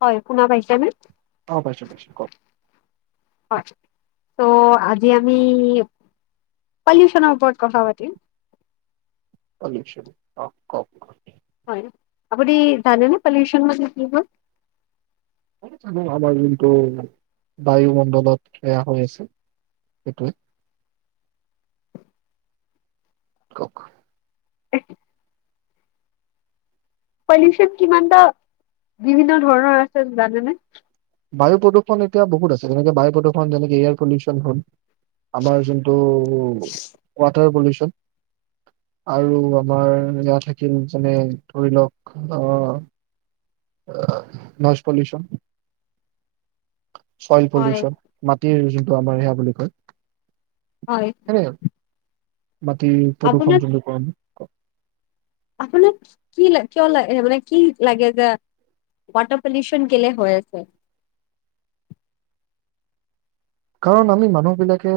হয় শুনা পাইছে নে? অ পাইছোঁ পাইছোঁ কক হয় ত' আজি আমি পলিউচনৰ ওপৰত কথা পাতিম পলিওচন অ কওক । হয় আপনি জানে নে পলিউচন মানে কি হয়? [unintelligible] আমাৰ যোনটো বায়ুমণ্ডলত সেয়া হৈ আছে সেইটোৱে কক পলিউচন কিমানটা বিভিন্ন ধৰণৰ আছে জানেনে? বায়ু প্ৰদূষণ এতিয়া বহুত আছে যেনেকে বায়ু প্ৰদূষণ যেনেকে এয়াৰ পলিউচন হ'ল । আমাৰ যোনটো ৱাটাৰ পলিউচন, আৰু আমাৰ ইয়াত থাকিল যেনে ধৰি লওক আহ আ নইজ পলিউচন চইল হয় পলিউচন মাটিৰ ত আমাৰ সেয়া বুলি হয় কয় হ মাটিৰ প্ৰদূষণ আপোনাক যোনটো কম আপোনাক কি-কি কিয় ল মানে কিয় লাগে যে ৱাটাৰ পলিউচন কেলে হৈ আছে? কাৰণ আমি মানুহবিলাকে,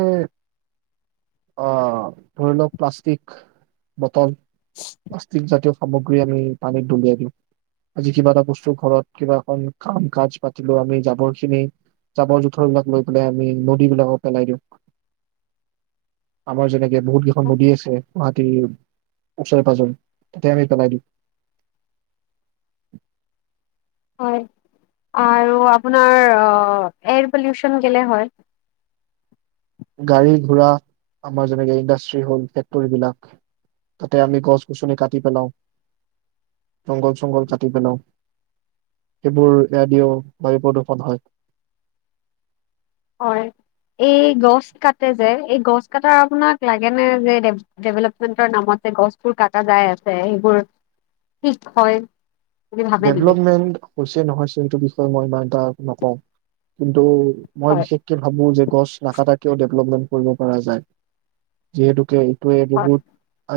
আহ ধৰি লওক প্লাষ্টিক বটল অস্তিক জাতীয় সামগ্ৰী আমি পানীত দলিয়াই দিওঁ, আজি কিবা এটা বস্তু ঘৰত কিবা এ কাম কাজ পাতিলও আমি জাবৰ খিনি জাবৰ জোথৰ বিলাক লৈ পেলাই আমি নদী বিলাকক পেলাই দিওঁ। আমাৰ যেনে ইয়াত বহুত কেইখন নদী আছে মাটিৰ ওচৰে পাজৰে তেতিয়া আমি পেলাই দিওঁ হয়, আৰু আপোনাৰ আ এয়াৰ পলিউচন কেলে হয়? গাড়ী ঘোঁৰা, আমাৰ যেনেকে ইণ্ডাষ্ট্ৰি হল ফেক্টৰী বিলাক তাতে আমি গছ গছনি কাটি পেলাও, জংঘল চংঘল কাটি পেলাও, সেইবোৰেদিও বায়ু প্ৰদূ্ষন হয়। হয়, এই গছ কাটে যে এই গছ কাটাৰ আপোনাক লাগেনে যে ডেভ-ডেভেলপমেণ্টৰ নামত যে গছবোৰ কাটা যায় আছে সেইবোৰ ঠিক হয় বুলি ভাবে নেকি? ডেভলপমেন্ট হৈছে নহয়ছে সেইটো বিষয়ে মই ইমান এটা নকওঁ কিন্তু মই হয় বিশেষকে ভাবো যে গছ নাকাতাই কিয় ডেভলপমেন্ট কৰিব পৰা যায়, যিহেতুকে টোৱে হয় বহুত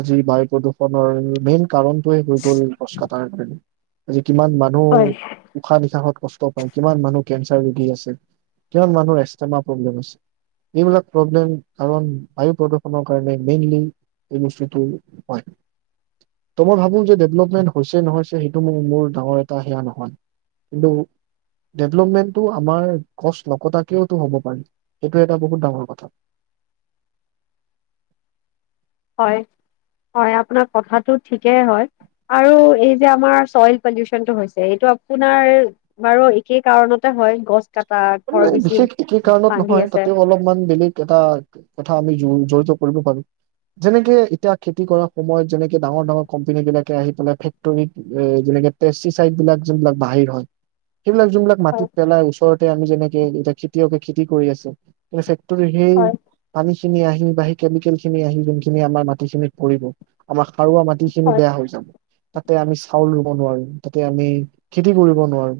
আজি বায়ু প্ৰদূষণৰ মেইন কাৰণটোয়ে হৈ গ'ল গছ কাটাৰ কাৰনে [unintelligible] কিমান মানুহ হয় উশাহ নিশাহত কষ্ট পায় কিমান মানুহ কেঞ্চাৰ ৰোগী আছে, কিমান মানুহ এছতেমা প্ৰব্লেম আছে, এইবিলাক প্ৰব্লেম আমাৰ বায়ু প্ৰদূষণৰ কাৰণে মেইনলি এই বস্তুটো হয়। ত মই ভাবো যে ডেভেলপমেণ্ট হৈছে নহয়ছে সেইটো মোৰ মোৰ ডাঙৰ এটা সেয়া নহয়। কিন্তু, ডেভলপমেণ্টটো আমাৰ গছ নকটাকেওতো হ'ব পাৰে, সেইটো এটা বহুত ডাঙৰ কথা। হয় হয় আপোনাৰ কথাটো ঠিকেই হয় আৰু এই যে আমাৰ চইল পলিউচনটো হৈছে এইটো আপোনাৰ বাৰু একেই কাৰণতে হয় গছ কটা ঘৰ এনে বেছি বিশেষ একেই কাৰণত বান্ধি নহয় আছে তাতেও অলপমান বেলেগ এটা কথা আমি জড়িত কৰিব পাৰোঁ। যেনেকে এতিয়া খেতি কৰা সময়ত যেনেকে ডাঙৰ ডাঙৰ কোম্পেনী বিলাকে আহি পেলাই ফেক্টৰীত যেনেকে পেষ্টিচাইদ বিলাক যিবিলাক বাহিৰ হয় সেইবিলাক যোনবিলাক হয় মাটিত পেলাই ওচৰত আমি যেনেকে এয়া খেতিয়কে খেতি কৰি আছে, ইনফেক্ট ত সেই হয় পানী খিনি আহি বা সেই কেমিকেল খিনি আহি যোনখিনি আমাৰ মাটি খিনিত পৰিব আমাক সাৰুৱা মাটিখিনি হয় বেয়া হৈ যাব তাতে আমি চাউল ৰুব নোৱাৰিম তাতে আমি খেতি কৰিব নোৱাৰো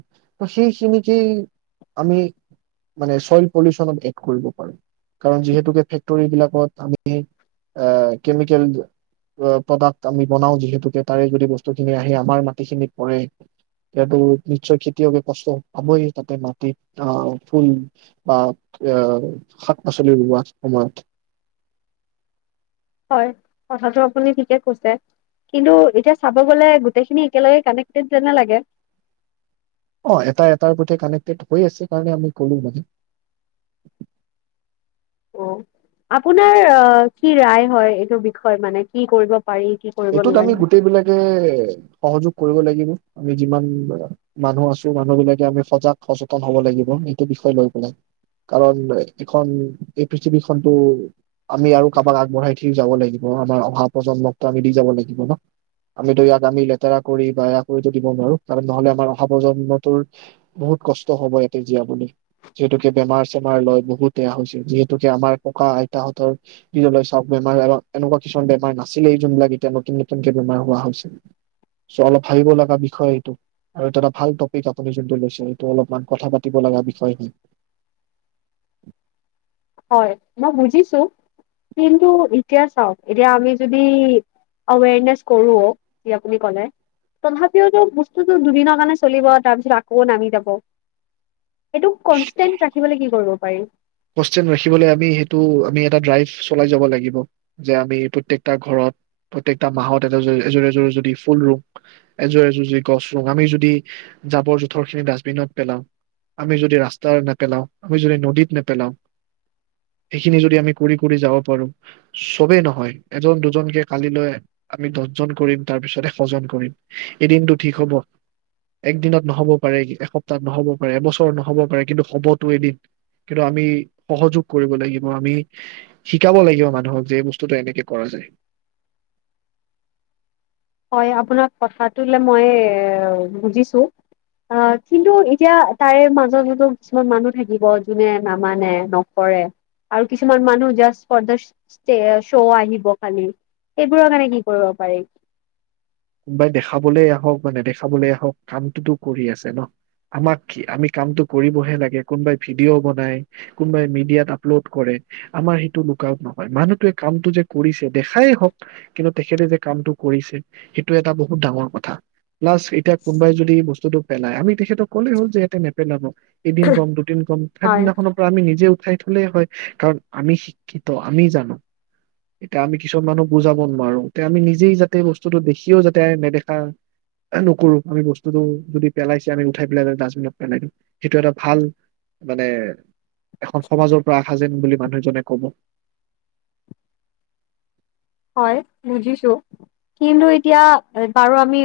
সেইখিনিকেই আমি মানে চইল পলচনত এড কৰিব পাৰো কাৰণ যিহেতুকে ফেক্টৰী বিলাকত আমি আহ কেমিকেল প্ৰডাক্ট আমি বনাও যিহেতুকে তাৰে যদি বস্তুখিনি আহি আমাৰ মাটিখিনিত পৰে সেতো নিশ্চয় খেতিয়কে কষ্ট পাবই তাতে মাটিত ফুল বা শাক পাচলি ৰোৱা সময়ত হয় কথাটোটো আপুনি ঠিকে কৈছে, কিন্তু এতিয়া চাব গ'লে গোটেইখিনি একেলগে কানেক্টটেড যেনেই লাগে। অ এটা এটাৰ প্ৰতি কানেকটেড হৈ আছে কাৰণে আমি ক'লো মানে। অ আপোনাৰ কি ৰায় হয় এইটো বিষয়ে মানে কি কৰিব পাৰি কি কৰিব এইটোত আমি নোৱাৰি গোটেই বিলাকে সহযোগ কৰিব লাগিব আমি যিমান মানুহ আছো, মানুহ বিলাকে আমি সজাগ-সচেতন হব লাগিব এইটো বিষয় লৈ পেলায় । কাৰণ এই পৃথিৱীখনটো আমি আৰু কাবাক আগবঢ়াই থৈ যাব লাগিব আমাৰ অহা প্ৰজন্মক। আমি দি যাব লাগিব ন। আমিতো ইয়াক লেতেৰা কৰি বা বেয়া কৰিতো দিব নোৱাৰো, কাৰণ আমাৰ অহা প্ৰজন্মটোৰ বহুত কষ্ট হব ইয়াতে জীয়াবলৈ। যিহেতুকে বেমাৰ চেমাৰ লৈ বহুত বেয়া হৈছে, যিহেতুকে আমাৰ ককা আইতাহঁতৰ দিনলৈ চাওক, বেমাৰ এনেকুৱা কিছুমান বেমাৰ নাছিল। যোনবিলাক এতিয়া নতুন নতুনকে বেমাৰ হোৱা হৈছে, চ' অলপ ভাবিব লগা বিষয় এইটো আৰু এইটো এটা ভাল টপিক আপুনি যোনটো লৈছে, এইটো অলপমান কথা পাতিব লগা বিষয় হয়। হয়, মই বুজিছো কিন্তু এতিয়া চাওক এতিয়া আমি যদি আৱৰনেছ কৰোৱো যি আপুনি কলে তথাপিতো বস্তুটো দুদিনৰ কাৰণে চলিব তাৰপিছত আকৌ নামি যাব। এইটো কনষ্টেণ্ট ৰাখিবলৈ কি কৰিব পাৰি [inaudible] ৰাখিবলে আমি সেইটো আমি এটা ড্ৰাইভ চলাই যাব লাগিব যে আমি প্ৰত্যেকটা ঘৰত প্ৰত্যেকটা মাহত এযোৰ এযোৰ যদি ফুল ৰুওঁ, এযোৰ এযোৰ যদি গছ ৰুওঁ, আমি যদি জাবৰ-জোথৰ খিনি ডাষ্টবিনত পেলাওঁ। আমি যদি ৰাস্তাত নেপেলাওঁ, আমি যদি নদীত নেপেলাওঁ, সেইখিনি যদি আমি কৰি কৰি যাব পাৰো, চবেই নহয়, এজন দুজনকে কালিলৈ আমি দহজন কৰিম, তাৰ পিছত এশজন কৰিম, এদিনটো ঠিক হ'ব। একদিনত নহ'ব পাৰে, এসপ্তাহত নহ'ব পাৰে, এবছৰ নহ'ব পাৰে, কিন্তু হবতো এদিন। কিন্তু আমি সহযোগ কৰিব লাগিব, আমি শিকাব লাগিব মানুহক যে এই বস্তুটো এনেকে কৰা যায়। হয়, আপোনাৰ কথাটো মই বুজিছো কিন্তু এতিয়া তাৰে মাজতো কিছুমান মানুহ থাকিব যোনে নামানে নকৰে আৰু কিছুমান মানুহ জাষ্ট ফৰ দ শ্ব' আহিব খালি সেইবোৰৰ কাৰণে কি কৰিব পাৰি? কোনোবাই দেখাবলৈ আহক বা নেদেখাবলৈ আহক, কামটোতো কৰি আছে ন। আমাক কি, আমি কামটো কৰিবহে লাগে। কোনোবাই ভিডিঅ' বনাই, কোনোবাই মিডিয়াত আপলোড কৰে আমাৰ সেইটো লুক আউট নহয়। মানুহটোৱে কামটো যে কৰিছে দেখায়েই হওক, কিন্তু তেখেতে যে কামটো কৰিছে। সেইটো এটা বহুত ডাঙৰ কথা প্লাছ এতিয়া কোনোবাই যদি বস্তুটো পেলাই আমি তেখেতক ক'লে হ'ল যে ইয়াতে নেপেলাব এদিন গমটো দুদিন কম, হয় থাৰ্ডদিনাখনৰ পৰা আমি নিজেও চাই থলে হয়। কাৰণ আমি শিক্ষিত, আমি জানো। এতিয়া আমি কিছুমান মানুহক বুজাব নোৱাৰো। এতিয়া আমি নিজেই যাতে বস্তু বস্তুটো দেখিও যাতে নেদেখা নকৰোঁ। আমি বস্তুটো যদি পেলাইছে আমি উঠাই পেলাই ডাষ্টবিনত পেলাই দিওঁ। সেইটো এটা ভাল মানে এখন সমাজৰ পৰা আশা যেন বুলি মানুহ এজনে কব। হয় বুজিছো কিন্তু এতিয়া বাৰু আমি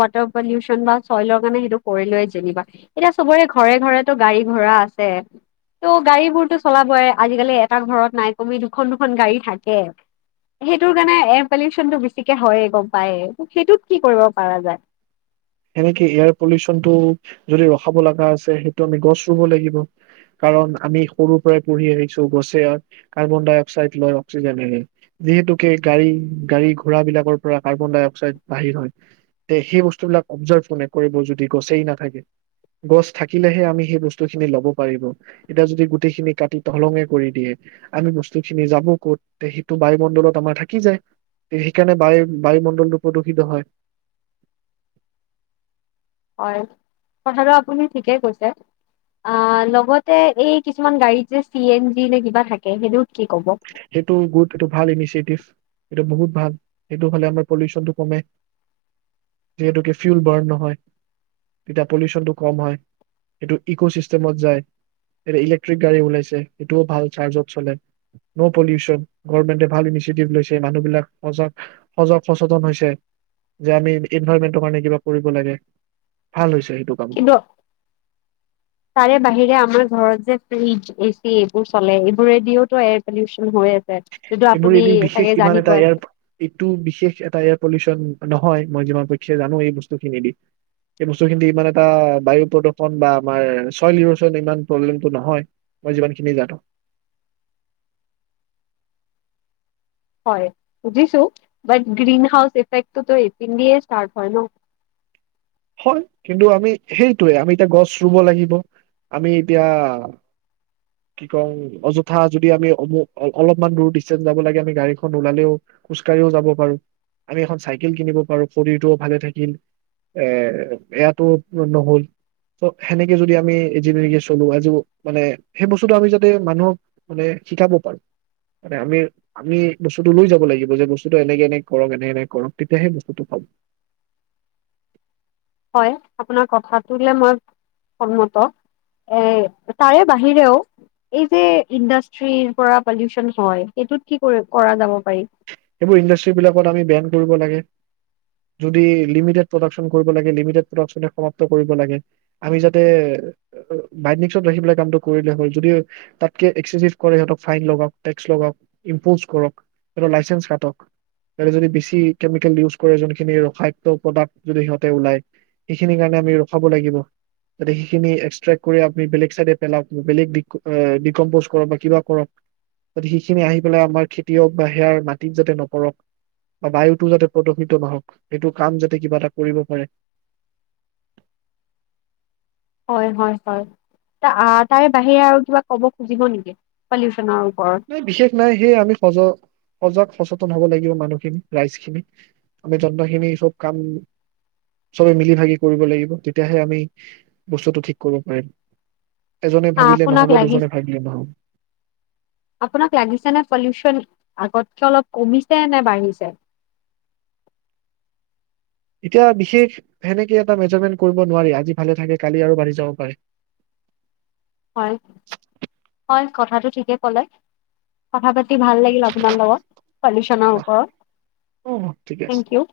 ৱাটাৰ পলিউচন বা চইলৰ কাৰণে সেইটো কৰিলোয়ে যেনিবা এতিয়া চবৰে ঘৰে ঘৰে গাড়ী ঘোঁৰা আছে ত' গাড়ী বোৰতো চলাবই আজিকালি এটা ঘৰত নাই কমেও দুখন দুখন গাড়ী থাকে। সেইটোৰ কাৰণে এয়াৰ পলিউচনটো বেছিকে হয়য়ে গম পায়ে ত সেইটোত কি কৰিব পাৰা যায়? সেনেকে এয়াৰ পলিউচনটো যদি ৰখাব লগা আছে সেইটো আমি গছ ৰুব লাগিব, কাৰণ আমি সৰুৰ পৰাই পঢ়ি আহিছো গছে কাৰ্বন ডাই অক্সাইড লয় অক্সিজেন এৰে, যিহেতুকে গাড়ী গাড়ী ঘোঁৰা বিলাকৰ পৰা কাৰ্বন ডাই অক্সাইড বাহিৰ হয় সেই বস্তুবিলাক অবজাৰভ কোনে কৰিব যদি গছেই নাথাকে, গছ থাকিলেহে আমি সেই বস্তুখিনি ল'ব পাৰিব, এতিয়া যদি গোটেইখিনি কাটি তহিলং কৰি দিয়ে, আমি বস্তুখিনি যাব ক'ত সেইটো বায়ুমণ্ডলত আমাৰ থাকি যায়, সেইকাৰণে বায়ু বায়ুমণ্ডলটো প্ৰদূষিত হয়।‌ হয় কথাটো আপুনি ঠিকেই কৈছে লগতে এই কিছুমান গাড়ী যে চি এন জি নে কিবা থাকে সেইটোত কি কব সেইটো গুড এইটো ভাল ইনিচিয়েটিভ। এইটো বহুত ভাল, সেইটো হ'লে আমাৰ পলিউচনটো কমে। যিহেতুকে ফিউল বাৰ্ণ নহয় তেতিয়া পলিউচনটো কম হয়। এইটো ইক' চিষ্টেমত যায়, এতিয়া ইলেক্ট্ৰিক গাড়ী ওলাইছ, সেইটোও ভাল চাৰ্জত চলে। ন' পলিউচন, গভমেন্টে ভাল ইনিচিয়েটিভ লৈছে মানুহবিলাক সজাগ, সজাগ সচেতন হৈছে যে আমি এনভাইৰমেন্টৰ কাৰণে কিবা কৰিব লাগে ভাল হৈছে। সেইটো কামটো কিন্তু তাৰে বাহিৰে আমাৰ ঘৰত যে ফ্ৰিজ, এচি এইবোৰ চলে এইবোৰে দিওতো এয়াৰ পলিউচন হৈ আছে। যিটো এইবোৰ আপুনি এনে চাগে বিশেষ ইমান এটা জানিবই এয়াৰ এইটো বিশেষ এটা এয়াৰ পলিউচন নহয় মই যিমান পক্ষে জানো এই বস্তুখিনি দি, এই বস্তুখিনি ইমান এটা বায়ু প্ৰদূষন বা আমাৰ চইল ইৰচন ইমান প্ৰব্লেমটো নহয় মই যিমানখিনি জানো। হয় বুজিছো, বাট গ্ৰীনহাউচ ইফেক্টটোতো ইপিনদিয়েই ষ্টাৰ্ত হয় ন? হয়, কিন্তু আমি সেইটোৱে আমি এতিয়া গছ ৰুব লাগিব, আমি এতিয়া কি কওঁ অযথা যদি আমি অলপমান দূৰ ডিচেঞ্চ যাব লাগে আমি গাড়ীখন নোলালেও খোজকাঢ়িও যাব পাৰো, আমি এখন চাইকেল কিনিব পাৰো শৰীৰটোও ভালে থাকিল। এ এয়াটো নহল ত সেনেকে যদি আমি চলো আজি মানে সেই বস্তুটো আমি যাতে মানুহক মানে শিকাব পাৰো মানে আমি আমি বস্তুটো লৈ যাব লাগিব যে বস্তুটো এনেকে এনে কৰক এনেক এনে কৰক তেতিয়া সেই বস্তুটো পাব। হয় আপোনাৰ কথাটো মই সন্মত এ তাৰে বাহিৰেও এই যে ইণ্ডাষ্ট্ৰিৰ পৰা পলিউচন হয় সেইটোত কি কৰা যাব পাৰি সেইবোৰ ইণ্ডাষ্ট্ৰিৰ বিলাকত আমি বেন কৰিব লাগে, যদি লিমিটেড প্ৰদাকচন কৰিব লাগে লিমিটেড প্ৰদাকচনে সমাপ্ত কৰিব লাগে। আমি যাতে বাইনদিংচত ৰাখি পেলায় কামটো কৰিলে হ'ল যদি তাতকে এক্সেছ কৰে, ফাইন লগাওক, টেক্স লগাওক, ইম্পচ কৰক, সিহঁতৰ লাইচেঞ্চ কাটক যদি বেছি কেমিকেল ইউজ কৰে যোনখিনি ৰসায়ক্ত প্ৰদাক্ট যদি সিহতে ওলাই সেইখিনি কাৰণে আমি ৰখাব লাগিব যাতে সেইখিনি এক্সট্ৰে্ট কৰি আমি বেলেগ চাইডে পেলাওঁ বেলেগ ডিকমম্পজ কৰক বা কিবা কৰক সেইখিনি আহি পেলাই আমাৰ খেতিয়ক বা সেয়াৰ মাটিক যাতে নকৰক বা বায়ুটো যাতে প্ৰদূষিত নহক সেইটো কাম যাতে কিবা এটা কৰিব পাৰে হয় হয় হয় তাৰে বাহিৰে আৰু কিবা ক'ব খুজিব নেকি পলিউচনৰ ওপৰত নাই বিশেষ নাই সেই আমি সজ সজাগ সচেতন হব লাগিব মানুহখিনি, ৰাইজ খিনি আমি যন্তখিনি সব কাম চবে মিলি ভাগি কৰিব লাগিব তেতিয়াহে আমি বস্তুটো ঠিক কৰিব পাৰিম। এজনে আ ভাবিলে আপোনাক নহব লাগিছে দুজনে ভাবিলে নহব আপোনাক লাগিছে নে পলিউচন আগতকে অলপ কমিছে নে বাঢ়িছে? এতিয়া বিশেষ সেনেকে এটা মেজাৰমেন্ট কৰিব নোৱাৰি। আজি ভালে থাকে, কালি আৰু বাঢ়ি যাব পাৰে। হয়। হয়, কথাটো ঠিকে কলে। কথা পাতি পাতি ভাল লাগিল আপোনাৰ লগত পলিউচনৰ অ ওপৰত। অ ঠিকে আছে থেংক ইউ।